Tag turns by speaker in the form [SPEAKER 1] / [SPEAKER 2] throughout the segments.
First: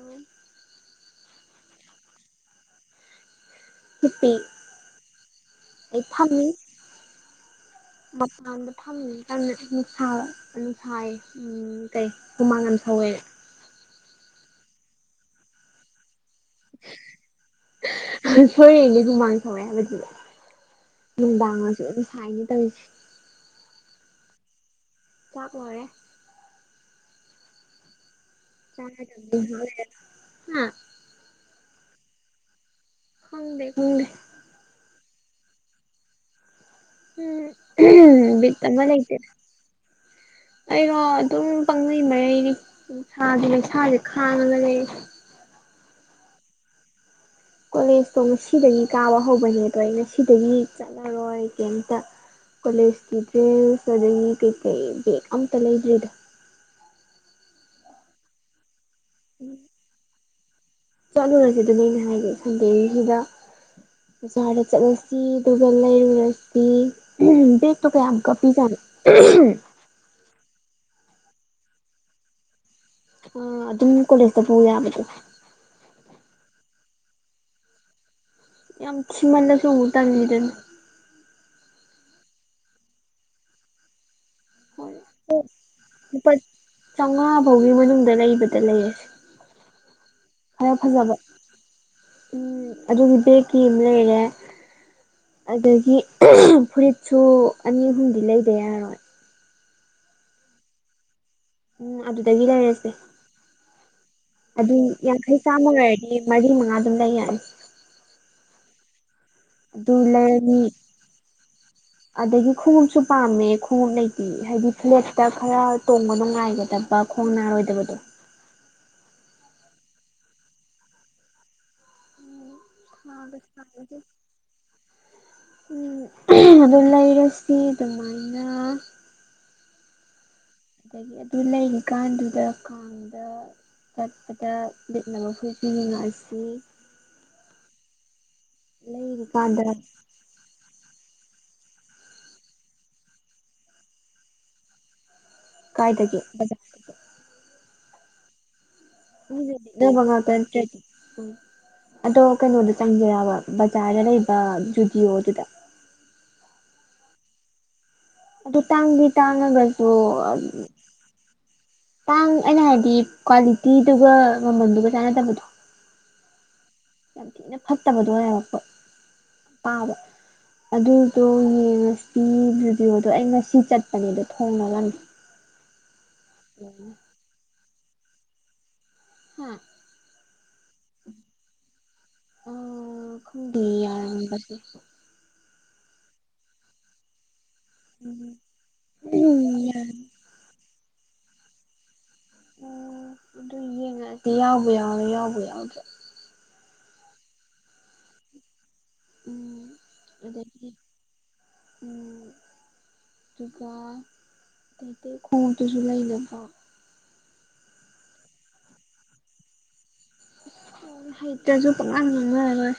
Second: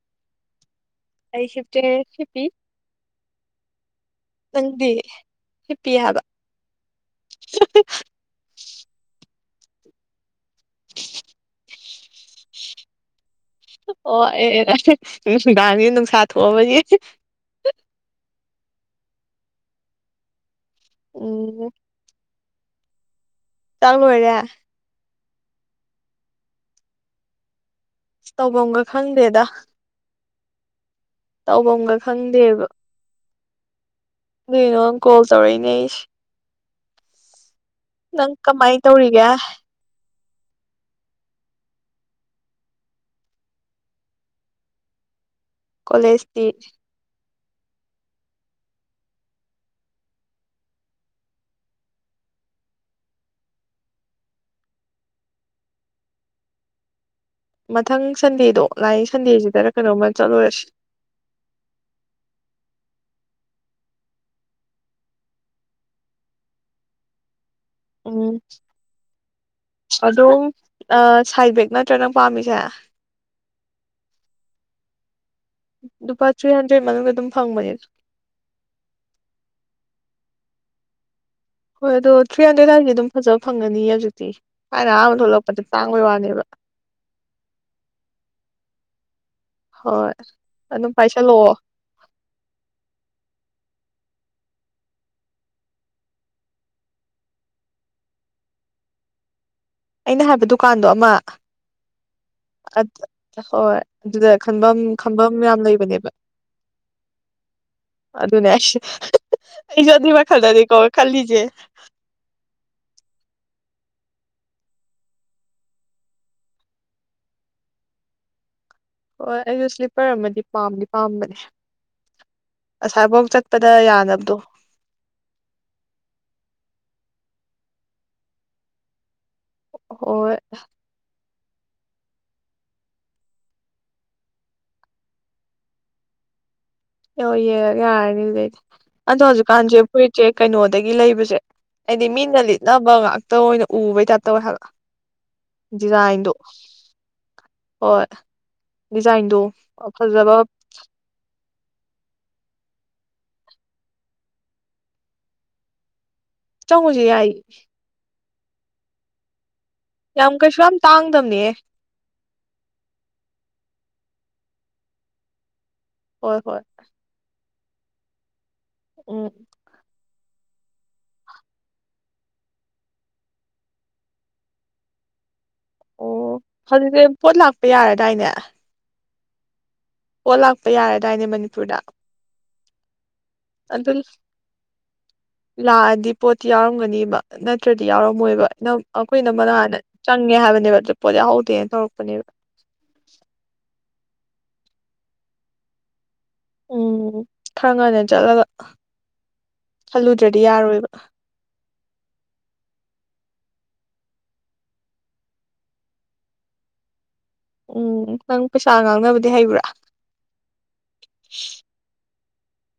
[SPEAKER 1] ꯑꯣ
[SPEAKER 2] ꯑꯩ ꯁꯤꯞꯇꯦ ꯍꯤꯄꯤ
[SPEAKER 1] ꯍꯤꯄꯤ
[SPEAKER 2] ꯍꯤꯞꯄꯤ
[SPEAKER 1] ꯑꯩ
[SPEAKER 2] ꯍꯥꯏꯕ
[SPEAKER 1] ꯐꯝꯃꯤ ꯃꯄꯥꯟꯗ ꯐꯝꯃꯤ ꯌꯥꯝꯅ ꯅꯨꯡꯁꯥ ꯅꯨꯡ ꯁꯥꯏ ꯎꯝ ꯀꯩ ꯍꯨꯃꯥꯡ ꯌꯥꯝ ꯁꯧꯋꯦ
[SPEAKER 2] ꯑꯣ ꯑꯦꯑꯦ ꯅꯤ ꯅꯨꯡꯗꯥꯡꯅꯤꯅ ꯅꯨꯡꯁꯥ [unintelligible]
[SPEAKER 1] ꯍꯨꯨꯃꯥꯡ ꯁꯧꯋꯦ ꯍꯥꯏꯕꯗꯨꯗꯤ ꯅꯨꯡꯗꯥꯡ
[SPEAKER 2] ꯎꯝ
[SPEAKER 1] ꯑꯣꯢꯁꯨ ꯑꯗꯨꯝ ꯁꯥꯏꯅꯦ ꯇꯧꯔꯤꯁꯦ
[SPEAKER 2] ꯆꯥꯛ ꯂꯣꯢꯔꯦ
[SPEAKER 1] ꯆꯥꯛ ꯂꯣꯢꯔꯦ
[SPEAKER 2] ꯇꯧꯐꯝꯒ ꯈꯪꯗꯦꯗ
[SPEAKER 1] ꯆꯥꯔꯗꯕꯅꯤ ꯉꯥꯏꯍꯥꯛ ꯍꯥ
[SPEAKER 2] ꯇꯧꯕꯝꯒ ꯈꯪꯗꯦꯕ
[SPEAKER 1] ꯈꯪꯗꯦ ꯈꯪꯗꯦ
[SPEAKER 2] ꯑꯗꯨꯏꯅꯣ ꯀꯣꯜ ꯇꯧꯔꯛꯏꯅꯦ ꯑꯩꯁꯦ ꯅꯪ
[SPEAKER 1] ꯎꯝ ꯕꯤꯠ
[SPEAKER 2] ꯀꯃꯥꯏꯅ ꯇꯧꯔꯤꯒꯦ [inaudible]
[SPEAKER 1] ꯑꯩꯩꯔꯣ ꯑꯗꯨꯝ ꯄꯪꯂꯩ ꯃꯔꯩꯔꯤ ꯅꯨꯡꯁꯥꯒꯤ ꯃꯩꯁꯥꯁꯦ ꯈꯥꯡꯉꯒ ꯂꯩ
[SPEAKER 2] ꯀꯣꯂꯦꯁꯇꯤ
[SPEAKER 1] ꯀꯣꯂꯦꯖꯇꯣ ꯉꯁꯤꯗꯒꯤ ꯀꯥꯕ ꯍꯧꯕꯅꯦꯕ ꯉꯁꯤꯗꯒꯤ ꯆꯠꯂꯔꯣꯏ ꯀꯩꯝꯇ ꯀꯣꯂꯦꯖꯀꯤ ꯗ꯭ꯔꯦꯁ ꯑꯗꯒꯤ ꯀꯩꯀꯩ ꯕꯦꯛ ꯑꯝꯇ ꯂꯩꯗ꯭ꯔꯤꯗ
[SPEAKER 2] ꯃꯊꯪ ꯁꯟꯗꯦꯗꯣ ꯂꯛꯏ ꯁꯟꯗꯦꯁꯤꯗꯔꯥ ꯀꯩꯅꯣꯝꯃ ꯆꯠꯂꯨꯔꯁꯤ
[SPEAKER 1] ꯆꯠꯂꯨꯔꯁꯤ ꯑꯗꯨꯅꯤ ꯑꯩꯅ ꯍꯥꯏꯗꯤ ꯁꯟꯗꯦꯁꯤꯗ ꯕꯖꯔꯗ ꯆꯠꯂꯁꯤ ꯑꯗꯨꯒ ꯂꯩꯔꯨꯔꯁꯤ ꯕꯦꯛ ꯀꯌꯥꯝ ꯃꯨꯛꯀ
[SPEAKER 2] ꯎꯝ
[SPEAKER 1] ꯄꯤꯖꯠꯅꯣ
[SPEAKER 2] ꯑ ꯁꯥꯏꯇ ꯕꯦꯛ ꯅꯠꯇ꯭ꯔꯥ ꯅꯪ ꯄꯥꯝꯃꯤꯁꯦ
[SPEAKER 1] ꯑ ꯑꯗꯨꯝ ꯀꯣꯂꯦꯖꯇ ꯄꯨ ꯌꯥꯕꯗꯣ
[SPEAKER 2] ꯂꯨꯄꯥ ꯊ꯭ꯔꯤ ꯍꯟꯗ꯭ꯔꯦꯠ ꯃꯅꯨꯡꯗ ꯑꯗꯨꯝ ꯐꯪꯕꯅꯦ
[SPEAKER 1] ꯌꯥꯝ ꯊꯤꯃꯟꯂꯁꯨ ꯑꯃꯨꯛ ꯇꯜꯂꯤꯗꯅ
[SPEAKER 2] ꯍꯣꯏ ꯑꯗꯣ ꯊ꯭ꯔꯤ ꯍꯟꯗ꯭ꯔꯦꯗ ꯑꯗꯥꯏꯗꯗꯤ ꯑꯗꯨꯝ ꯐꯖꯕ ꯐꯪꯒꯅꯤ ꯍꯧꯖꯤꯛꯇꯤ ꯊꯥꯏꯅ
[SPEAKER 1] ꯍꯣꯏ
[SPEAKER 2] ꯑꯍꯥꯟꯕ ꯊꯣꯛꯂꯛꯄꯗ ꯇꯥꯡꯕꯩ
[SPEAKER 1] ꯂꯨꯄꯥ
[SPEAKER 2] ꯋꯥꯅꯦꯕ
[SPEAKER 1] ꯆꯥꯝꯃꯉꯥ ꯐꯥꯎꯒꯤ ꯃꯅꯨꯡꯗ ꯂꯩꯕꯗ ꯂꯩꯔꯁꯦ
[SPEAKER 2] ꯍꯣꯏ
[SPEAKER 1] ꯈꯔ
[SPEAKER 2] ꯑꯗꯨꯝ
[SPEAKER 1] ꯐꯖꯕ
[SPEAKER 2] ꯄꯥꯏꯁꯜꯂꯛꯑꯣ
[SPEAKER 1] ꯎꯝ ꯑꯗꯨꯒꯤ ꯕꯦꯒꯀꯤ ꯑꯃ ꯂꯩꯔꯦ [inaudible] ꯑꯗꯒꯤ ꯐꯨꯔꯤꯠꯁꯨ ꯑꯅꯤ ꯑꯍꯨꯝꯗꯤ ꯂꯩꯗ ꯌꯔꯣꯏ
[SPEAKER 2] ꯑꯩꯅ ꯍꯥꯏꯕ ꯗꯨꯀꯥꯟꯗꯣ ꯑꯃ
[SPEAKER 1] ꯎꯝ ꯑꯗꯨꯗꯒꯤ ꯂꯩꯔꯁꯦ
[SPEAKER 2] ꯍꯣꯏ ꯑꯗꯨꯗ
[SPEAKER 1] ꯑꯗꯨ
[SPEAKER 2] ꯈꯟꯕꯝ ꯈꯟꯕꯝ
[SPEAKER 1] ꯌꯥꯡꯈꯩ
[SPEAKER 2] ꯌꯥꯝ
[SPEAKER 1] ꯆꯥꯝꯃ ꯂꯩꯔꯗꯤ
[SPEAKER 2] ꯂꯩꯕꯅꯦꯕ
[SPEAKER 1] ꯃꯔꯤ ꯃꯉꯥ ꯑꯗꯨꯝ ꯂꯩ ꯌꯥꯅꯤ
[SPEAKER 2] ꯑꯗꯨꯅꯦ ꯍꯥꯏꯁꯦ
[SPEAKER 1] ꯑꯗꯨ ꯂꯩꯔꯅꯤ
[SPEAKER 2] ꯈꯜꯂꯤꯁꯦ
[SPEAKER 1] ꯑꯗꯒꯤ ꯈꯣꯡꯉꯨꯞꯁꯨ ꯄꯥꯝꯃꯦ ꯈꯣꯡꯎꯞ ꯂꯩꯇꯦ ꯍꯥꯏꯗꯤ ꯐ꯭ꯂꯦꯠꯇ ꯈꯔ ꯇꯣꯡꯕ ꯅꯨꯡꯉꯥꯏꯒꯗꯕ ꯈꯣꯡ ꯅꯥꯔꯣꯏꯗꯕꯗꯣ
[SPEAKER 2] ꯍꯣꯏ ꯑꯩꯁꯨ ꯁ꯭ꯂꯤꯞꯄꯔ ꯑꯃꯗꯤ ꯄꯥꯝꯗꯤ ꯄꯥꯝꯕꯅꯦ ꯑꯁꯥꯏꯐꯥꯎ ꯆꯠꯄꯗ ꯌꯥꯅꯕꯗꯣ
[SPEAKER 1] ꯎꯝ [unintelligible] ꯂꯩꯔꯥꯁꯤ ꯑꯗꯨꯃꯥꯏꯅ
[SPEAKER 2] ꯍꯣꯏ
[SPEAKER 1] ꯑꯗꯒꯤ ꯑꯗꯨ ꯂꯩꯔꯤꯀꯥꯟꯗꯨꯗ ꯀꯥꯡꯗ ꯆꯠꯄꯗ ꯂꯤꯠꯅꯕ ꯐꯨꯔꯤꯠꯁꯨ ꯌꯦꯡꯉꯛꯑꯁꯤ
[SPEAKER 2] ꯑꯣ ꯌꯦꯡꯉꯒꯦ ꯌꯥꯔꯅꯤ ꯑꯗꯣ
[SPEAKER 1] ꯂꯩꯔꯤꯀꯥꯟꯗ
[SPEAKER 2] ꯍꯧꯖꯤꯛꯀꯥꯟꯁꯦ ꯐꯨꯔꯤꯠꯁꯦ ꯀꯩꯅꯣꯗꯒꯤ ꯂꯩꯕꯁꯦ ꯍꯥꯏꯗꯤ ꯃꯤꯅ ꯂꯤꯠꯅꯕ ꯉꯥꯛꯇ ꯑꯣꯏꯅ ꯎꯕꯩ ꯇꯥꯏꯞꯇ ꯇꯧꯋꯦ ꯍꯥꯏꯕ
[SPEAKER 1] ꯀꯥꯏꯗꯒꯤ
[SPEAKER 2] ꯗꯤꯖꯥꯏꯟꯗꯣ
[SPEAKER 1] ꯕꯖꯥ
[SPEAKER 2] ꯍꯣꯏ ꯗꯤꯖꯥꯏꯟꯗꯣ
[SPEAKER 1] ꯂꯤꯠꯅꯕ ꯉꯥꯛꯇ
[SPEAKER 2] ꯐꯖꯕ
[SPEAKER 1] ꯅꯠꯇ꯭ꯔꯗꯤ ꯎꯝ ꯑꯗꯣ ꯀꯩꯅꯣꯗ ꯆꯪꯖꯤꯔꯕ ꯕꯖꯥꯔꯗ ꯂꯩꯕ ꯨꯖꯨꯗꯤꯌꯣꯗꯨꯗ
[SPEAKER 2] ꯆꯪꯉꯨꯁꯦ ꯌꯥꯏ
[SPEAKER 1] ꯑꯗꯨ ꯇꯥꯡꯗꯤ ꯇꯥꯡꯉꯒ
[SPEAKER 2] ꯌꯥꯝ ꯀꯩꯁꯨ ꯌꯥꯝ ꯇꯥꯡꯗꯕꯅꯦꯍꯦ
[SPEAKER 1] ꯥꯇꯥꯡ ꯑꯩꯅ ꯍꯥꯏꯗꯤ ꯀ꯭ꯋꯥꯂꯤꯇꯤꯗꯨꯒ ꯃꯃꯜꯗꯨꯒ ꯆꯥꯟꯅꯗꯕꯗꯣ
[SPEAKER 2] ꯍꯣꯏ ꯍꯣꯏ
[SPEAKER 1] ꯌꯥꯝ ꯊꯤꯅ ꯐꯠꯇꯕꯗꯣ ꯑꯣꯏꯕꯀꯣ
[SPEAKER 2] ꯎꯝ
[SPEAKER 1] ꯑꯗꯨꯗꯣ ꯌꯦꯡꯉꯁꯤ ꯖꯨꯗꯤꯑꯣꯗꯣ ꯑꯩ ꯉꯁꯤ ꯆꯠꯄꯅꯦꯕ ꯗꯣ ꯊꯣꯡ ꯂꯣꯜꯂꯝꯃꯦ
[SPEAKER 2] ꯑꯣ ꯍꯧꯖꯤꯛꯇꯤ ꯄꯣꯠ ꯂꯥꯛꯄ ꯌꯥꯔꯗꯥꯏꯅꯦ
[SPEAKER 1] ꯍꯥ
[SPEAKER 2] ꯄꯣꯠ ꯂꯥꯛꯄ ꯌꯥꯔꯗꯥꯏꯅꯦ ꯃꯅꯤꯄꯨꯔꯗ
[SPEAKER 1] ꯑ ꯈꯪꯗꯤꯌꯦ
[SPEAKER 2] ꯑꯗꯨ
[SPEAKER 1] ꯌꯔꯝꯕꯁꯨ
[SPEAKER 2] ꯂꯥꯛꯑꯗꯤ ꯄꯣꯠꯇꯤ ꯌꯥꯎꯔꯝꯒꯅꯤꯕ ꯅꯠꯇ꯭ꯔꯗꯤ ꯌꯥꯎꯔꯝꯃꯣꯏꯕ ꯅ ꯑꯩꯈꯣ
[SPEAKER 1] ꯎꯝ
[SPEAKER 2] ꯏꯅꯝꯃ ꯅꯥꯍꯟ
[SPEAKER 1] ꯌꯥꯔ
[SPEAKER 2] ꯆꯪꯉꯦ ꯍꯥꯏꯕꯅꯦꯕ ꯄꯣꯠ ꯌꯥꯎꯍꯧꯗꯦꯅ ꯇꯧꯔꯛꯄ ꯄꯅꯤꯕ
[SPEAKER 1] ꯍꯥꯏꯗꯤ ꯌꯥꯎꯕꯨ ꯌꯥꯎꯔꯦ ꯌꯥꯎꯕꯨ ꯌꯥꯎꯗ꯭ꯔꯦ
[SPEAKER 2] ꯎꯝ ꯈꯔ ꯉꯟꯅ ꯆꯠꯂꯒ
[SPEAKER 1] ꯎꯝ
[SPEAKER 2] ꯈꯜꯂꯨꯗ꯭ꯔꯗꯤ
[SPEAKER 1] ꯑꯗꯒꯤ
[SPEAKER 2] ꯌꯥꯔꯣꯏꯕ
[SPEAKER 1] ꯎꯝ ꯑꯗꯨꯒ ꯑꯇꯩ ꯑꯇꯩ ꯈꯣꯡꯎꯞꯇꯨꯖꯨ ꯂꯩꯅꯕ
[SPEAKER 2] ꯎꯝ ꯅꯪ ꯄꯩꯁꯥ ꯉꯥꯡꯅꯕꯗꯤ ꯍꯩꯕ꯭ꯔꯥ
[SPEAKER 1] ꯍꯥꯏꯇꯖꯨ ꯄꯪꯉꯥꯡ ꯉꯥꯡꯅꯔ ꯂꯣꯏꯔꯦ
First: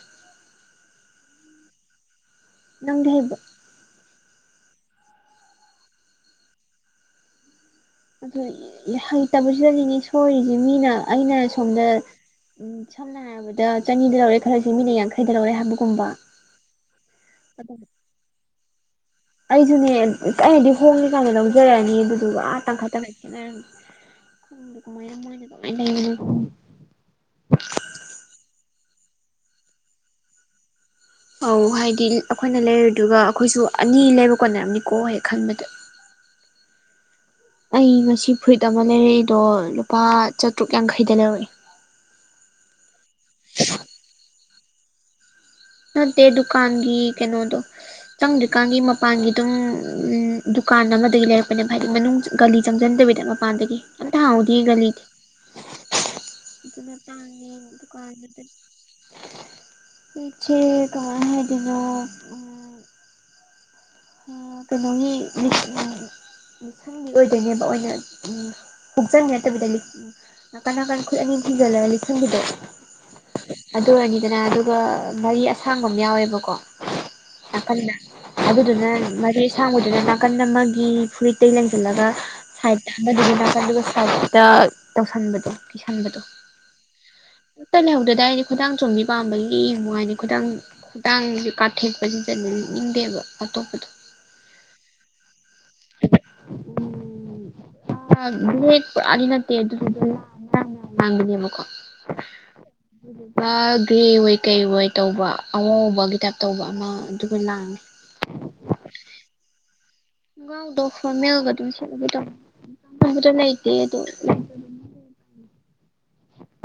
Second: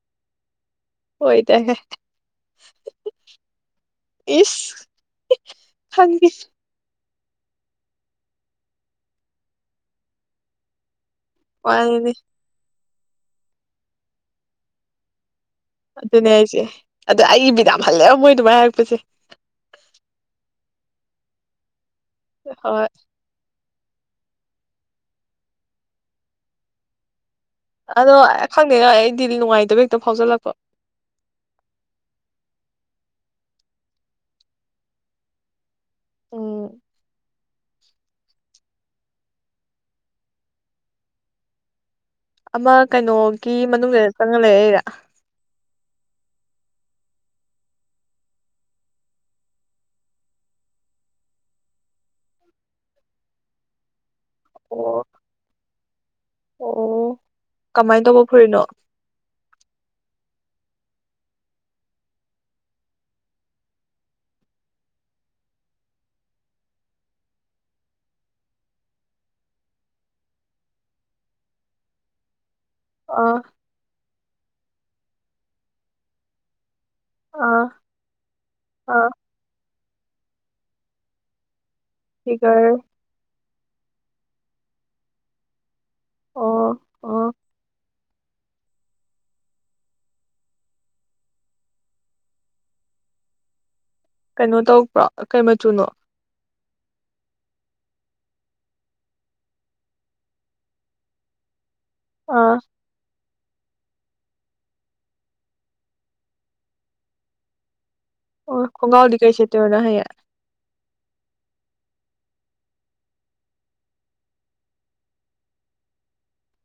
[SPEAKER 2] ꯍꯣꯏꯗꯍꯦ
[SPEAKER 1] ꯅꯪꯗꯤ ꯍꯩꯕ꯭ꯔꯣ
[SPEAKER 2] ꯏꯁ ꯈꯪꯗꯦ
[SPEAKER 1] ꯑꯗꯨ ꯍꯩꯇꯕꯁꯤꯗꯅꯤꯅꯦ ꯁꯣꯏꯔꯤꯁꯦ ꯃꯤꯅ ꯑꯩꯅ ꯁꯣꯝꯗ
[SPEAKER 2] ꯃꯥꯅꯤꯅꯦ
[SPEAKER 1] ꯎꯝ ꯁꯝꯅ ꯍꯥꯏꯔꯕꯗ ꯆꯅꯤꯗ ꯂꯧꯔꯦ ꯈꯜꯂꯁꯤ ꯃꯤꯅ ꯌꯥꯡꯈꯩ
[SPEAKER 2] ꯑꯗꯨꯅꯦ ꯗꯥꯏꯁꯦ ꯑꯗꯣ ꯑꯩꯒꯤ ꯕꯤꯠ ꯖꯥꯝ ꯍꯜꯂꯦꯕ ꯃꯣꯏ ꯑꯗꯨꯃꯥꯏꯅ ꯍꯥꯏꯔꯛꯄꯁꯦ
[SPEAKER 1] ꯑꯩꯖꯨꯅꯦ ꯑꯩꯅꯗꯤ ꯍꯣꯡꯉꯦ ꯀꯥꯏꯅ ꯂꯧꯖꯔꯛꯑꯅꯤ ꯑꯗꯨꯗꯨꯒ ꯑꯥ
[SPEAKER 2] ꯍꯣꯏ
[SPEAKER 1] ꯇꯪꯈꯥꯏ ꯇꯪꯈꯥꯏ ꯈꯦꯠꯅꯔꯝꯃꯦ ꯈꯪꯗꯦꯗ ꯀꯃꯥꯏꯅ ꯃꯣꯏꯅ ꯀꯃꯥꯏ ꯂꯩꯕꯅꯣ [unintelligible]
[SPEAKER 2] ꯑꯗꯣ ꯈꯪꯗꯦꯗꯥ ꯑꯩꯗꯤ ꯅꯨꯡꯉꯥꯏꯇꯕ ꯍꯦꯛꯇ ꯐꯥꯎꯖꯜꯂꯛꯄ
[SPEAKER 1] ꯑꯧ ꯍꯥꯏꯗꯤ ꯑꯩꯈꯣꯏꯅ ꯂꯩꯔꯨꯗꯨꯒ ꯑꯩꯈꯣꯏꯁꯨ ꯑꯅꯤ ꯂꯩꯕ ꯀꯣꯟꯅꯔꯝꯅꯤꯀꯣ ꯍꯦꯛ ꯈꯟꯕꯗ
[SPEAKER 2] ꯎꯝ
[SPEAKER 1] ꯑꯩ ꯉꯁꯤ ꯐꯨꯔꯤꯠ ꯑꯃ ꯂꯩꯔꯛꯏꯗꯣ ꯂꯨꯄꯥ ꯆꯥꯇ꯭ꯔꯨꯛ ꯌꯥꯡꯈꯩꯗ ꯂꯧꯔꯛꯏ
[SPEAKER 2] ꯑꯃ ꯀꯩꯅꯣꯒꯤ ꯃꯅꯨꯡꯗꯩꯗ ꯆꯪꯉ ꯂꯩꯔꯩꯔ
[SPEAKER 1] ꯅꯠꯇꯦ ꯗꯨꯀꯥꯟꯒꯤ ꯀꯩꯅꯣꯗꯣ ꯆꯪꯗ꯭ꯔꯤꯀꯥꯟꯒꯤ ꯃꯄꯥꯟꯒꯤ ꯑꯗꯨꯝ ꯎꯝ ꯗꯨꯀꯥꯟ ꯑꯃꯗꯒꯤ ꯂꯩꯔꯛꯄꯅꯦꯕ ꯍꯥꯏꯗꯤ ꯃꯅꯨꯡ ꯒꯥꯂꯤ ꯆꯪꯖꯤꯟꯗꯕ ꯗ ꯃꯄꯥꯟꯗꯒꯤ ꯑꯝꯇ ꯍꯥꯡꯍꯧꯗꯤ ꯒꯜꯂꯤꯗꯤ
[SPEAKER 2] ꯑꯣ ꯑꯣ ꯀꯃꯥꯏꯅ ꯇꯧꯕ ꯐꯨꯔꯤꯠꯅꯣ
[SPEAKER 1] [unintelligible] [inaudible] ꯄꯨꯡꯆꯦ ꯀꯃꯥꯏ ꯍꯥꯏꯗꯣꯏꯅꯣ ꯎꯝ ꯀꯩꯅꯣꯒꯤ ꯂꯤꯠꯁꯤꯟꯒꯤ [inaudible] ꯑꯣꯏꯗꯣꯏꯅꯦꯕ ꯑꯣꯏꯅ ꯎꯝ ꯍꯨꯛꯆꯟꯕꯤ ꯅꯠꯇꯕꯤꯗ ꯂꯤꯠ ꯅꯀꯟ ꯅꯀꯟ ꯈꯨꯠ ꯑꯅꯤ ꯊꯤꯡꯖꯜꯂꯒ ꯂꯤꯠꯁꯟꯕꯤꯗꯣ
[SPEAKER 2] ꯑꯥ
[SPEAKER 1] ꯑꯗꯨ ꯑꯣꯏꯔꯅꯤꯗꯅ ꯑꯗꯨꯒ ꯃꯔꯤ ꯑꯁꯥꯡꯕ ꯑꯃ ꯌꯥꯎꯋꯦꯕꯀꯣ
[SPEAKER 2] ꯑꯥ
[SPEAKER 1] ꯅꯥꯀꯟꯗ ꯑꯗꯨꯗꯨꯅ
[SPEAKER 2] ꯑꯥ
[SPEAKER 1] ꯃꯔꯤ ꯑꯁꯥꯡꯕꯗꯨꯅ ꯅꯥꯀꯟꯗ ꯃꯒꯤ ꯐꯨꯔꯤꯇꯩꯂꯩ ꯂꯦꯡꯁꯜꯂꯒ
[SPEAKER 2] ꯐꯤꯒꯔ
[SPEAKER 1] ꯁꯥꯏ ꯊꯗꯕꯤꯗ ꯅꯥꯀꯟꯗꯒ ꯁꯥꯏꯠꯇ ꯇꯧꯁꯟꯕꯗꯣ ꯂꯤꯠꯁꯤꯟꯕꯗꯣ
[SPEAKER 2] ꯑꯣ ꯑꯣ
[SPEAKER 1] ꯑꯝꯇ ꯂꯩꯍꯧꯗ꯭ꯔꯦꯗ ꯑꯩꯗꯤ ꯈꯨꯗꯥꯡ ꯆꯣꯟꯕꯤ ꯄꯥꯝꯕꯒꯤ ꯌꯦꯡꯕꯋꯥꯅꯦ ꯈꯨꯗꯥꯡ ꯈꯨꯗꯥꯡꯖꯤ ꯀꯥꯊꯦꯛꯄꯖꯤꯗꯅꯦ [unintelligible] ꯅꯤꯡꯗꯦꯕ ꯑꯇꯣꯞꯄꯗꯣ
[SPEAKER 2] ꯀꯩꯅꯣ ꯇꯧꯕ꯭ꯔꯣ ꯀꯩ ꯃꯆꯨꯅꯣ
[SPEAKER 1] ꯕꯂꯦꯛꯇꯣ ꯑꯅꯤ ꯅꯠꯇꯦ ꯑꯗꯨꯗꯨꯒ ꯂꯥꯡꯕꯗꯤ ꯃꯥꯔꯥꯡ ꯃꯥꯔꯥꯡ ꯂꯥꯡꯕꯅꯦꯕꯀꯣ
[SPEAKER 2] ꯑꯥ
[SPEAKER 1] ꯑꯗꯨꯗꯨꯒ ꯒꯔꯦ ꯑꯣꯏ ꯀꯩꯑꯣꯏ ꯇꯧꯕ ꯑꯋꯥꯎꯕꯒꯤ ꯇꯥꯏꯞ ꯇꯧꯕ ꯑꯃ ꯑꯗꯨꯒ ꯂꯥꯡꯉꯤ
[SPEAKER 2] ꯑꯣ ꯈꯣꯡꯒ꯭ꯔꯥꯎꯗꯤ ꯀꯩ ꯁꯦꯠꯇꯣꯏ ꯅꯪ ꯍꯌꯦꯡ
[SPEAKER 1] ꯈꯣꯡꯒ꯭ꯔꯥꯎꯗꯣ ꯐꯣꯔꯃꯦꯜꯒ ꯑꯗꯨꯝ ꯁꯦꯠꯂꯒꯦ [unintelligible] ꯂꯩꯇꯦ ꯑꯗꯨ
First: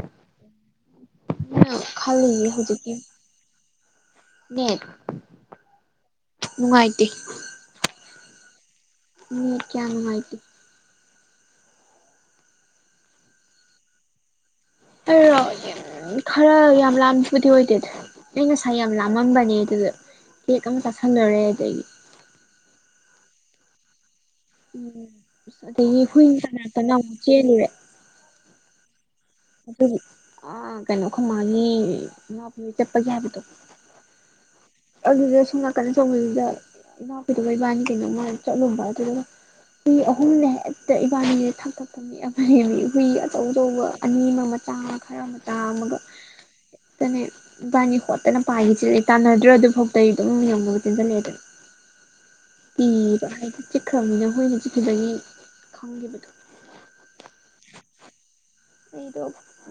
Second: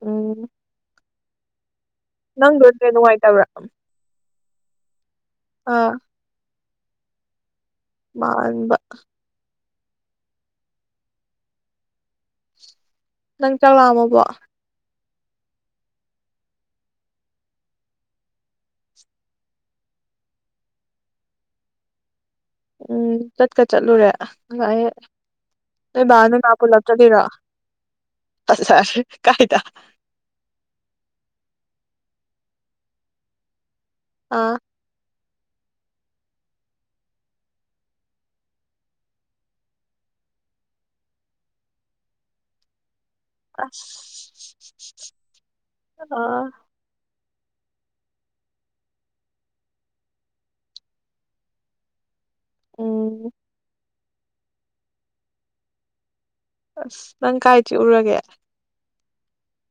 [SPEAKER 2] ꯎꯝ
[SPEAKER 1] [unintelligible]
[SPEAKER 2] ꯅꯪ ꯗꯣ [unintelligible]
[SPEAKER 1] ꯍꯧꯖꯤꯛꯀꯤ
[SPEAKER 2] ꯅꯨꯡꯉꯥꯇꯕ꯭ꯔ
[SPEAKER 1] ꯅꯦꯠ
[SPEAKER 2] ꯑꯥ
[SPEAKER 1] ꯅꯨꯡꯉꯥꯏꯇꯦ
[SPEAKER 2] ꯃꯥꯟꯕ
[SPEAKER 1] ꯅꯦꯠ ꯀꯌꯥꯅꯨꯡꯉꯥꯏꯇꯦ
[SPEAKER 2] ꯅꯪ ꯆꯥꯛ ꯂꯥꯝꯃꯕꯣ
[SPEAKER 1] ꯑ ꯈꯔ ꯌꯥꯝ ꯂꯥꯝꯕꯕꯨꯗꯤ ꯑꯣꯏꯗꯦꯗ ꯑꯩ ꯉꯁꯥꯏ ꯌꯥꯝ ꯂꯥꯝꯃꯝꯕꯅꯦ ꯑꯗꯨꯗ ꯀꯦꯛ ꯑꯃ ꯆꯥꯁꯜꯂꯨꯔꯦ ꯑꯗꯒꯤ
[SPEAKER 2] ꯎꯝ ꯆꯠꯀ ꯆꯠꯂꯨꯔꯦ ꯑꯗꯨꯒ ꯑꯩ
[SPEAKER 1] ꯎꯝ ꯑꯗꯒꯤ
[SPEAKER 2] ꯅꯣꯏ
[SPEAKER 1] ꯍꯨꯏ
[SPEAKER 2] ꯕꯥꯗꯣ ꯂꯥꯛꯑ ꯄꯨꯂꯞ
[SPEAKER 1] ꯃꯅꯥꯛꯇꯅ ꯑꯃꯨꯛ
[SPEAKER 2] ꯆꯠꯇꯣꯏꯔꯣ
[SPEAKER 1] ꯆꯦꯜꯂꯨꯔꯦ
[SPEAKER 2] ꯑꯁ ꯑꯁ
[SPEAKER 1] ꯑꯗꯨꯒꯤ ꯑ ꯀꯩꯅꯣ ꯑꯩꯈꯣꯏꯃꯥꯒꯤ ꯏꯅꯥꯎꯄꯤꯒꯤ ꯆꯠꯄꯒꯤ ꯍꯥꯏꯕꯗꯣ
[SPEAKER 2] ꯑꯥ
[SPEAKER 1] ꯑꯗꯨꯗ ꯁꯣꯝ ꯅꯥꯀꯟꯗ ꯇꯧꯕꯗꯨꯗ ꯏꯅꯥꯎꯄꯤꯗꯨꯒ ꯏꯕꯥꯅꯤ ꯀꯩꯅꯣꯃ ꯑꯣꯏ ꯆꯠꯂꯨꯕ ꯑꯗꯨꯗ ꯍꯨꯏ ꯑꯍꯨꯝꯅꯦ ꯍꯦꯛꯇ ꯏꯕꯥꯅꯤꯁꯦ ꯊꯛꯊꯛ ꯅꯤꯛꯑꯕꯅꯦꯃꯤ ꯍꯨꯏ ꯑꯆꯧꯆꯧꯕ ꯑꯅꯤ
[SPEAKER 2] ꯑꯁ
[SPEAKER 1] ꯑꯃ ꯃꯆꯥ ꯈꯔꯃꯆꯥ ꯑꯃꯒ
[SPEAKER 2] ꯑꯥ
[SPEAKER 1] ꯍꯦꯛꯇꯅꯦ ꯏꯕꯅꯤ ꯍꯣꯠꯇꯅ ꯄꯥꯏꯈꯩ ꯆꯦꯜꯂꯛꯑꯦ ꯇꯥꯟꯅꯗ꯭ꯔ ꯑꯗꯨꯐꯥꯎꯗ ꯑꯗꯨꯝ ꯌꯧꯅꯕ ꯆꯦꯟꯁꯤꯜꯂꯛꯑꯦꯗꯅ ꯀꯤꯕ
[SPEAKER 2] ꯎꯝ
[SPEAKER 1] ꯍꯥꯏꯗꯤ ꯆꯤꯛꯈ꯭ꯔꯕꯅꯤꯅ ꯍꯨꯏꯅ ꯆꯤꯛꯈꯤꯕꯒꯤ ꯈꯪꯒꯤꯕꯗꯣ
[SPEAKER 2] ꯑꯁ ꯅꯪ ꯀꯥꯏ ꯆꯤꯛꯎꯔꯒꯦ
[SPEAKER 1] ꯑꯩꯗꯣ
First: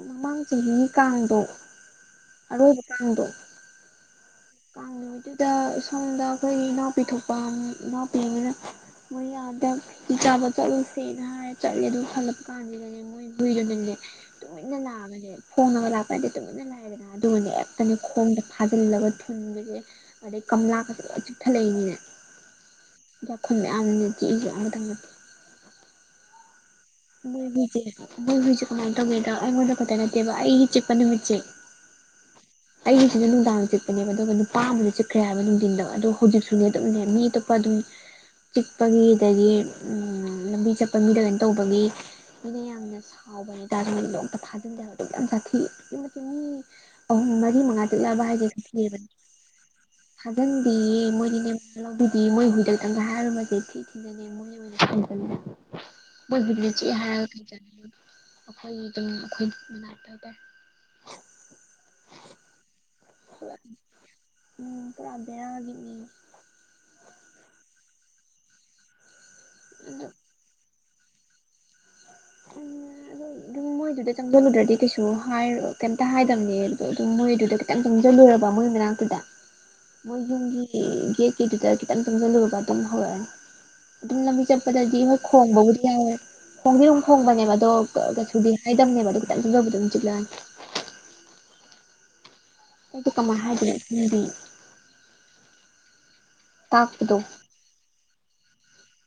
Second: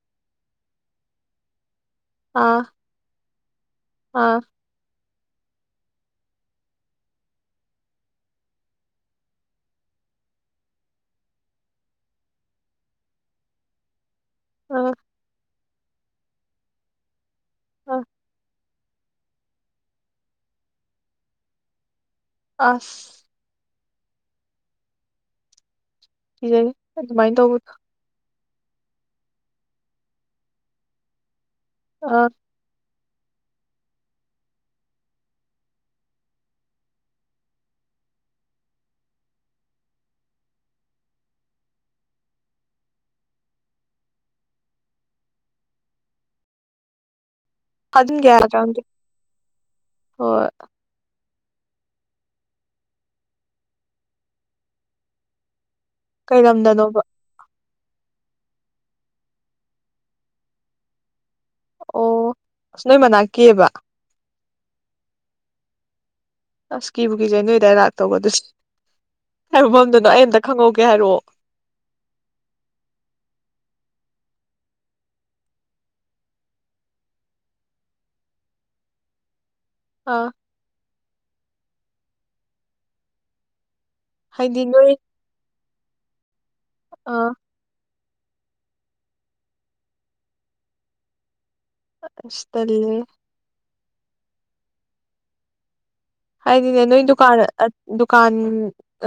[SPEAKER 1] ꯃꯃꯥꯡ ꯆꯍꯤꯒꯤ ꯀꯥꯡꯗꯣ
[SPEAKER 2] ꯑꯥ
[SPEAKER 1] ꯑꯔꯣꯏꯕ ꯀꯥꯡꯗꯣ
[SPEAKER 2] ꯑꯥ
[SPEAKER 1] ꯀꯥꯡ ꯅꯨꯃꯤꯠꯇꯨꯗ ꯁꯣꯝꯗ ꯑꯩꯈꯣꯏꯒꯤ ꯏꯅꯥꯎꯄꯤꯊꯣꯛꯄ ꯏꯅꯥꯎꯄꯤ ꯑꯃꯅ ꯃꯣꯏ ꯌꯥꯝ ꯍꯟꯗꯛ ꯆꯥꯛꯆꯥꯕ ꯆꯠꯂꯨꯁꯦꯅ ꯍꯥꯏꯔꯦ ꯆꯠꯂꯦ ꯑꯗꯨ ꯍꯜꯂꯛꯄ ꯀꯥꯟꯁꯤꯗꯅꯦ ꯃꯣꯏ ꯍꯨꯏꯗꯨꯅꯅꯦ ꯇꯨꯃꯤꯟꯅ
[SPEAKER 2] ꯑꯥ
[SPEAKER 1] ꯂꯥꯛꯑꯒꯅꯦ ꯐꯣꯡꯉꯅꯒ ꯂꯥꯛꯄꯅꯠꯇꯦ ꯇꯨꯃꯤꯟꯅ ꯂꯥꯛꯑꯦꯗꯅ ꯑꯗꯨꯒꯅꯦ
[SPEAKER 2] ꯑꯥ
[SPEAKER 1] ꯍꯦꯛꯇꯅꯦ ꯈꯣꯡꯗ ꯐꯥꯖꯤꯜꯂꯒ ꯇꯨꯡꯗꯒꯤ ꯑꯗꯩ ꯀꯝꯂꯛꯀꯁꯦ ꯂꯣꯏ ꯆꯤꯛꯊꯠꯂꯛꯏꯅꯤꯅꯦ
[SPEAKER 2] ꯑꯁ
[SPEAKER 1] ꯌꯝꯅꯅꯦ ꯆꯤꯛꯏꯁꯦ ꯑꯗꯨꯃꯗꯤ
[SPEAKER 2] ꯀꯤꯖꯩ ꯑꯗꯨꯃꯥꯏꯅ ꯇꯧꯕꯗꯣ
[SPEAKER 1] ꯃꯣꯏꯒꯤꯖꯦ ꯃꯣꯏ ꯍꯨꯏꯁꯖꯦ ꯀꯃꯥꯏ ꯇꯧꯒꯦꯗ ꯑꯩꯉꯣꯟꯗ ꯈꯠꯇ ꯅꯠꯇꯦꯕ ꯑꯩꯒꯤ ꯆꯤꯛꯄ ꯅꯨꯃꯤꯠꯁꯦ
[SPEAKER 2] ꯑ
[SPEAKER 1] ꯑꯩꯒꯤꯖꯤꯅ ꯅꯨꯡꯗꯥꯡ ꯆꯤꯠꯄꯅꯦꯕ ꯑꯗꯨꯒ ꯅꯨꯄꯥ ꯑꯃꯁꯨ ꯆꯤꯛꯈ꯭ꯔꯦ ꯍꯥꯏꯕ ꯅꯨꯡꯗꯤꯟꯗ ꯑꯗꯣ ꯍꯧꯖꯤꯛꯁꯨꯅꯦ ꯑꯗꯨꯝꯅꯦ ꯃꯤ ꯑꯇꯣꯞꯄ ꯑꯗꯨꯝ ꯆꯤꯛꯄꯒꯤ ꯑꯗꯒꯤ ꯎꯝ ꯂꯝꯕꯤ ꯆꯠꯄ ꯃꯤꯗ ꯀꯩꯅꯣ ꯇꯧꯕꯒꯤ
[SPEAKER 2] [inaudible]
[SPEAKER 1] ꯃꯤꯅ ꯌꯥꯝꯅ ꯁꯥꯎꯕ ꯍꯥꯏꯇꯥꯔꯦ ꯅꯣꯡꯇ ꯐꯥꯖꯟꯗꯦ ꯍꯥꯏꯕ ꯑꯗꯨꯛꯌꯥꯝ ꯇꯥꯊꯤ ꯑꯗꯨꯛꯀꯤ ꯃꯇꯤꯛ ꯃꯤ ꯑꯍꯩꯝ ꯃꯔꯤ ꯃꯔꯤ ꯃꯉꯥ ꯆꯤꯛꯂꯛ ꯑꯕ
[SPEAKER 2] ꯊꯥꯖꯤꯟꯒꯦ
[SPEAKER 1] ꯍꯥꯏꯁꯦ
[SPEAKER 2] ꯍꯥꯏꯒꯗ꯭ꯔꯥ ꯈꯪꯗꯦ
[SPEAKER 1] ꯁꯊꯤꯔꯕꯅꯤ
[SPEAKER 2] ꯍꯣꯏ
[SPEAKER 1] ꯐꯖꯤꯟꯗꯤꯌꯦ ꯃꯣꯏꯗꯤ ꯂꯧꯕꯤꯗꯤ ꯃꯣꯏ ꯍꯨꯏꯗ ꯈꯤꯇꯪꯒ ꯍꯥꯏꯔꯨꯕꯁꯦ ꯊꯤ ꯊꯤꯅꯅꯦ ꯃꯣꯏ ꯑꯣꯏꯅ ꯁꯎꯖꯜꯂꯦꯕ
[SPEAKER 2] ꯀꯩ ꯂꯝꯗ
[SPEAKER 1] ꯆꯦꯛꯑꯦ ꯍꯥꯏꯔꯒ [unintelligible] ꯑꯩꯈꯣꯏꯒꯤ ꯑꯗꯨꯝ ꯑꯩꯈꯣꯏ ꯃꯅꯥꯛꯇ ꯇꯥꯏ
[SPEAKER 2] ꯑꯣ ꯑꯁ ꯅꯣꯏ ꯃꯅꯥꯛꯀꯤꯕ
[SPEAKER 1] ꯎꯝ ꯄꯨꯔꯥ ꯕꯦꯔꯒꯤ ꯍꯨꯏꯅꯤ
[SPEAKER 2] ꯑꯁ ꯀꯤꯕꯨ ꯀꯖꯩ ꯅꯣꯏ ꯑꯗꯥꯏ ꯂꯥꯛꯇꯧꯕ ꯑꯗꯨꯗꯤ ꯀꯔꯥꯏ ꯃꯐꯝꯗꯅꯣ
[SPEAKER 1] ꯑꯗꯣ
[SPEAKER 2] ꯑꯩ ꯑꯝꯇ ꯈꯪꯉꯧꯒꯦ ꯀꯦ ꯍꯥꯏꯔꯣ
[SPEAKER 1] ꯑꯗꯨꯗ ꯆꯪꯁꯤꯜꯂꯨꯗ꯭ꯔꯗꯤ ꯀꯩꯁꯨ ꯍꯥꯏꯔꯣ ꯀꯩꯝꯇ ꯍꯥꯏꯗꯝꯅꯦꯕ ꯑꯗꯨꯝ ꯃꯣꯏꯗꯨꯗ ꯈꯤꯇꯪ ꯆꯪꯁꯤꯜꯂꯨꯔꯕ ꯃꯣꯏ ꯃꯅꯛ ꯑꯗꯨꯗ ꯃꯣꯏ
[SPEAKER 2] ꯑꯥ
[SPEAKER 1] ꯌꯨꯝꯒꯤ ꯒꯦꯠꯀꯤꯗꯨꯗ ꯈꯤꯇꯪ ꯆꯪꯖꯜꯂꯨꯔꯕ ꯑꯗꯨꯝ ꯍꯧꯔꯥꯑꯅꯤ ꯑꯗꯨꯝ ꯂꯝꯕꯤ
[SPEAKER 2] ꯍꯥꯏꯗꯤ ꯅꯣꯏ
[SPEAKER 1] ꯆꯠꯄꯗꯗꯤ ꯍꯣꯏ ꯈꯣꯡꯕꯕꯨꯗꯤ ꯌꯥꯎꯋꯦ ꯈꯣꯡꯗꯤ ꯑꯗꯨꯝ
[SPEAKER 2] ꯑꯥ
[SPEAKER 1] ꯈꯣꯡꯕꯅꯦꯕ ꯑꯗꯣ ꯀꯩꯁꯨꯗꯤ ꯍꯥꯏꯗꯅꯤꯕ ꯑꯗꯣ ꯈꯤꯇꯡ ꯆꯡꯁꯤꯂꯨꯕꯗ ꯑꯗꯨꯝ ꯆꯤꯛꯂꯛꯑꯅꯤ
[SPEAKER 2] ꯑꯁ ꯇꯜꯂꯦ
[SPEAKER 1] ꯑꯩꯗꯣ ꯀꯃꯥꯏ ꯍꯥꯏꯗꯣꯏꯅꯣ ꯈꯪꯗꯤꯌꯦ
[SPEAKER 2] ꯍꯥꯏꯗꯤꯅꯦ ꯅꯣꯏ ꯗꯨꯀꯥꯟ ꯑ ꯗꯨꯀꯥꯟ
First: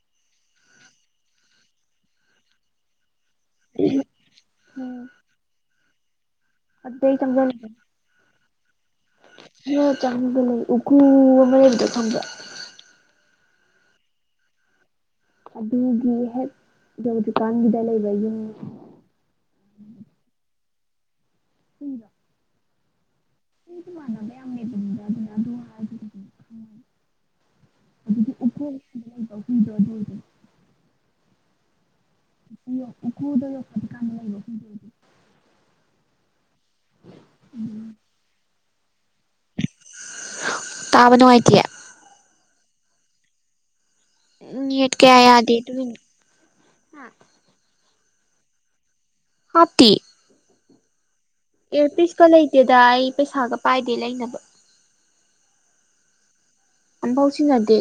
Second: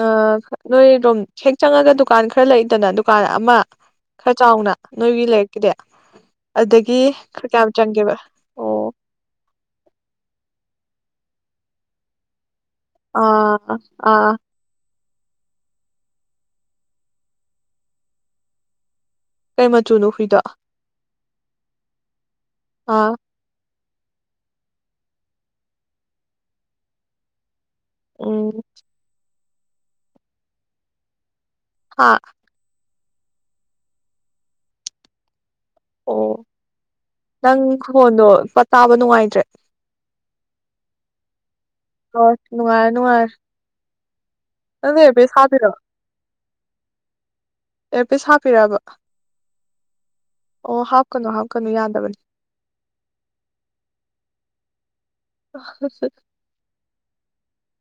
[SPEAKER 2] ꯑ ꯅꯣꯏ ꯔꯣꯝ ꯍꯦꯛ ꯆꯪꯉꯒ ꯗꯨꯀꯥꯟ ꯈꯔ ꯂꯩꯗꯅ ꯑꯗꯨ ꯗꯨꯀꯥꯟ ꯑꯃ ꯈꯔ ꯆꯥꯎꯅ
[SPEAKER 1] ꯎꯝ
[SPEAKER 2] ꯅꯣꯏꯒꯤ ꯂꯩꯔꯛꯀꯤꯗꯤ ꯑꯗꯒꯤ
[SPEAKER 1] ꯑꯗꯨꯗꯩ
[SPEAKER 2] ꯈꯔ
[SPEAKER 1] ꯆꯪꯖꯜꯂꯦ
[SPEAKER 2] ꯀꯌꯥꯝ ꯆꯪꯒꯦꯕ ꯑꯣ
[SPEAKER 1] ꯈꯔꯥ ꯆꯪꯉꯒ ꯂꯩ ꯎꯀꯨ ꯑꯃ ꯂꯩꯕꯗꯣ ꯈꯪꯕ꯭ꯔꯥ
[SPEAKER 2] ꯑꯥ ꯑꯥ
[SPEAKER 1] ꯑꯗꯨꯒꯤ ꯍꯦꯛ ꯌꯧꯗ꯭ꯔꯤꯀꯥꯟꯒꯤꯗ ꯂꯩꯕ ꯌꯨꯝ
[SPEAKER 2] ꯀꯩ ꯃꯆꯨꯅꯣ ꯍꯨꯏꯗꯣ
[SPEAKER 1] ꯍꯨꯏꯔꯣ
[SPEAKER 2] ꯑꯥ
[SPEAKER 1] ꯍꯨꯏꯗꯤ ꯃꯥꯟꯅꯕ ꯌꯥꯝ ꯂꯩꯕꯅꯤꯗ ꯑꯗꯨꯅ ꯑꯗꯨ ꯍꯥꯏꯔꯁꯨ ꯀꯩꯁꯨ ꯈꯪꯉꯣꯏ ꯑꯗꯨꯗꯤ
[SPEAKER 2] ꯎꯝ
[SPEAKER 1] ꯎꯀꯨ [unintelligible] ꯂꯩꯕ ꯍꯨꯏꯗꯣ ꯑꯗꯨ ꯑꯣꯏꯗꯨꯏꯕ
[SPEAKER 2] ꯍꯥ
[SPEAKER 1] ꯎꯈꯨꯗ ꯎꯀꯨꯗꯒ ꯐꯠ ꯀꯥꯟꯅ ꯂꯩꯕ ꯍꯨꯏꯗꯣ ꯑꯣꯏꯗꯣꯏꯅꯤ [unintelligible]
[SPEAKER 2] ꯑꯣ ꯅꯪꯒꯤ ꯈꯣꯟꯗꯣ ꯄꯠ ꯇꯥꯕ ꯅꯨꯡꯉꯥꯏꯇ꯭ꯔꯦ
[SPEAKER 1] ꯇꯥꯕ ꯅꯨꯡꯉꯥꯏꯇꯤꯌꯦ
[SPEAKER 2] ꯍꯣꯏ ꯅꯨꯉꯥꯢꯔꯦ ꯅꯨꯨꯉꯥꯢꯔꯦ
[SPEAKER 1] ꯎꯝ ꯅꯦꯠ ꯀꯌꯥ ꯌꯥꯗꯦ ꯑꯗꯨꯒꯤꯅꯦ
[SPEAKER 2] ꯑꯦꯌꯔꯄꯤꯁ ꯍꯥꯞꯄꯤꯔꯕ
[SPEAKER 1] ꯍꯥꯞꯇꯤꯌꯦ
[SPEAKER 2] ꯑꯣ ꯍꯥꯞ
[SPEAKER 1] ꯏꯌꯥꯔꯄꯤꯁꯀ ꯂꯩꯇꯦꯗ ꯑꯩ ꯄꯩꯁꯥꯒ ꯄꯥꯏꯗꯦ ꯂꯩꯅꯕ
[SPEAKER 2] ꯑꯍꯍꯥ
[SPEAKER 1] ꯑꯝꯐꯥꯎ ꯁꯤꯖꯤꯟꯅꯗꯦ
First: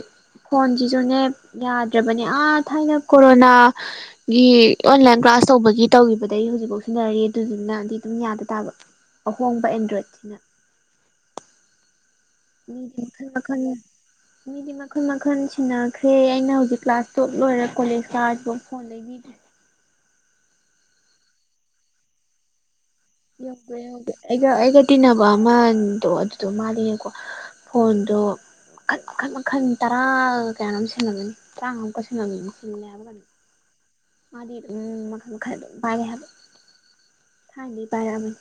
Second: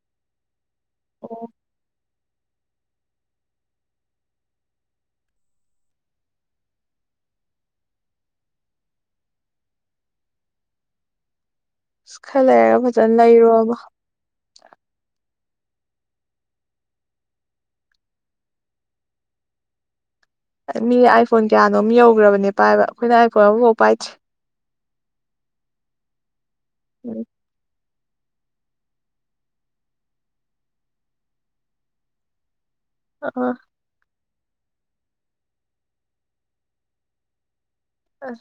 [SPEAKER 1] ꯐꯣꯟꯁꯤꯁꯨꯅꯦ ꯌꯥꯗ꯭ꯔꯕꯅꯦ ꯑꯥ ꯊꯥꯏꯅ ꯀꯣꯔꯣꯅꯥ ꯒꯤ ꯑꯣꯟꯂꯥꯏꯟ ꯀ꯭ꯂꯥꯁ ꯇꯧꯕꯒꯤ ꯇꯧꯒꯤꯕꯗꯒꯤ ꯍꯧꯖꯤꯛꯐꯥꯎ ꯁꯤꯟꯅꯔꯤ ꯑꯗꯨꯗꯨꯅꯗꯤ ꯑꯗꯨꯝ ꯌꯥꯗ ꯇꯥꯕ ꯑꯍꯣꯡꯕ ꯑꯦꯟꯗ꯭ꯔꯣꯏꯗꯁꯤꯅ
[SPEAKER 2] ꯑꯁ ꯈꯥ ꯂꯩꯔꯒ
[SPEAKER 1] ꯃꯤꯗꯤ
[SPEAKER 2] ꯐꯖꯅ
[SPEAKER 1] ꯃꯈꯜ ꯃꯈꯜ
[SPEAKER 2] ꯂꯩꯔꯣꯕꯣ
[SPEAKER 1] ꯃꯤꯗꯤ ꯃꯈꯟ ꯃꯈꯟ ꯁꯤꯟꯅꯈ꯭ꯔꯦ ꯑꯩꯅ ꯍꯧꯖꯤꯛ ꯀ꯭ꯂꯥꯁ ꯇꯨꯌꯦꯜꯞ ꯂꯣꯏꯔ ꯀꯣꯂꯦꯖ ꯀꯥꯔꯁꯤꯐꯥꯎ ꯐꯣꯟ ꯂꯩꯕꯤꯗ꯭ꯔꯤ
[SPEAKER 2] [inaudible] ꯃꯤ ꯑꯥꯏꯐꯣꯟ ꯀꯌꯥꯅꯣꯝ ꯌꯧꯈ꯭ꯔꯕꯅꯦ ꯄꯥꯏꯕ ꯑꯩꯈꯣꯏꯅ ꯑꯥꯏꯐꯣꯟ ꯑꯃꯐꯥꯎ
[SPEAKER 1] ꯌꯧꯒ꯭ꯔꯦ
[SPEAKER 2] ꯄꯥꯏꯗ꯭ꯔꯤ
[SPEAKER 1] ꯌꯧꯒ꯭ꯔꯦ ꯑꯩꯒ ꯑꯩꯒ ꯇꯤꯟꯅꯕ ꯑꯃꯗꯣ ꯑꯗꯨꯗꯣ ꯃꯥꯜꯗꯤꯅꯦꯀꯣ
[SPEAKER 2] ꯎꯝ
[SPEAKER 1] ꯐꯣꯟꯗꯣ ꯃꯈꯟ ꯃꯈꯟ ꯃꯈꯟ ꯇꯔꯥ ꯀꯌꯥꯅꯣꯝ ꯁꯤꯜꯂꯝꯃꯅꯤ ꯇꯔꯥꯉꯥꯃꯨꯛꯀ ꯁꯤꯜꯂꯝꯃꯅꯤ ꯁꯤꯜꯂꯦ ꯍꯥꯢꯕ꯭ꯔꯥ ꯀꯩꯅꯣ
[SPEAKER 2] ꯑ
[SPEAKER 1] ꯃꯥꯗꯤ ꯑꯗꯨꯝ ꯃꯈꯜ ꯃꯈꯜ ꯑꯗꯨꯝ ꯄꯥꯢ ꯍꯥꯏꯕ ꯊꯥꯏꯅꯗꯒꯤ
[SPEAKER 2] ꯑ
[SPEAKER 1] ꯄꯥꯏꯔꯛꯑꯕꯅꯤ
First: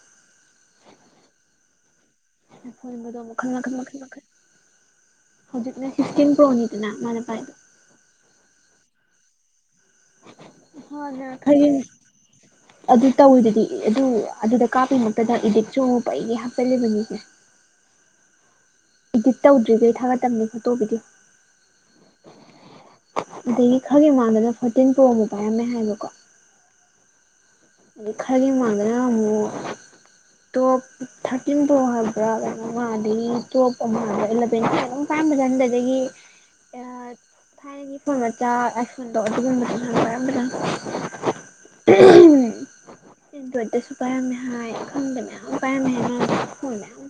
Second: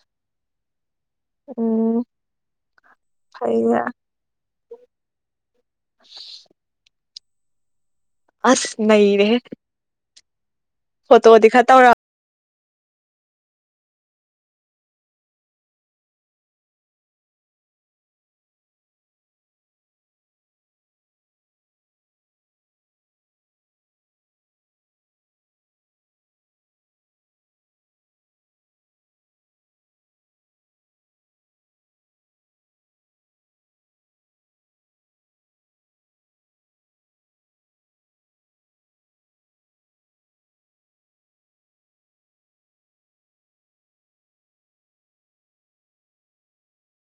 [SPEAKER 2] ꯎꯝ
[SPEAKER 1] ꯅꯪꯅ ꯐꯣꯟꯒꯥꯗꯣ ꯃꯈꯜ ꯃꯈꯜ
[SPEAKER 2] ꯐꯩꯅꯦ
[SPEAKER 1] ꯃꯈꯜ ꯃꯈꯟ ꯍꯧꯖꯤꯛꯅ ꯐꯤꯐꯇꯤꯟ ꯄ꯭ꯔꯣꯅꯤꯗꯅ ꯃꯥꯅ ꯄꯥꯏꯗꯣ
[SPEAKER 2] ꯑꯁ ꯅꯩꯔꯦꯍꯦ
[SPEAKER 1] ꯍꯥꯟꯅ
[SPEAKER 2] ꯐꯣꯇꯣꯗꯤ ꯈꯔ
[SPEAKER 1] ꯐꯩꯌꯦꯅꯦ
[SPEAKER 2] ꯇꯧꯔꯝ
[SPEAKER 1] ꯑꯗꯨ ꯇꯧꯋꯤꯗꯨꯗꯤ ꯑꯗꯨ ꯑꯗꯨꯗ ꯀꯥꯞꯄꯤꯃꯛꯇꯗ ꯏꯗꯤꯠꯁꯨ ꯄꯩꯉꯩ ꯍꯥꯞꯆꯜꯂꯤꯕꯅꯤꯁꯦ
[SPEAKER 2] [inaudible]
[SPEAKER 1] ꯏꯗꯤꯠ ꯇꯧꯗ꯭ꯔꯤꯈꯩ ꯊꯥꯒꯠꯇꯕꯅꯦ ꯐꯣꯇꯣ ꯕꯤꯗꯤꯑꯣ ꯑꯗꯒꯤ ꯈꯔꯒꯤ ꯃꯥꯡꯗꯅ ꯐꯣꯔꯇꯤꯟ ꯄ꯭ꯔꯣ ꯑꯃꯨꯛ ꯄꯥꯏꯔꯝꯃꯦ ꯍꯥꯏꯕꯀꯣ ꯑꯗꯩ ꯈꯔꯒꯤ ꯃꯥꯡꯗꯅ ꯑꯃꯨꯛ ꯇꯣꯞ ꯊꯥꯔꯇꯤꯟ ꯄ꯭ꯔꯣ ꯍꯥꯏꯕ꯭ꯔꯥ ꯀꯩꯅꯣꯃꯥ ꯑꯗꯒꯤ ꯇꯣꯞ ꯑꯃꯨꯛ ꯍꯥꯏꯕꯔꯥ ꯑꯃꯂꯚꯦꯟꯂ ꯀꯩꯅꯣꯝ ꯄꯥꯢ ꯔꯝꯕꯖꯥꯠꯅꯤꯗ ꯑꯗꯒꯤ ꯑ ꯊꯥꯏꯅꯒꯤ ꯐꯣꯟ ꯃꯆꯥ ꯑꯥꯏꯐꯣꯟꯗꯣ ꯑꯗꯨꯒꯨꯝꯕꯗꯨꯁꯨ ꯍꯥꯟꯅ ꯄꯥꯢꯔꯝꯕꯖꯥꯠꯅꯦ ꯑꯍꯝ ꯑꯦꯟꯗ꯭ꯔꯣꯢꯠꯇꯁꯨ ꯄꯥꯢꯔꯝꯃꯦ ꯍꯥꯢ ꯈꯪꯗꯦ ꯃꯌꯥꯝ ꯄꯥꯢꯔꯝꯃꯦ ꯍꯥꯢ ꯃꯥꯅ ꯐꯣꯟ ꯃꯌꯥꯝ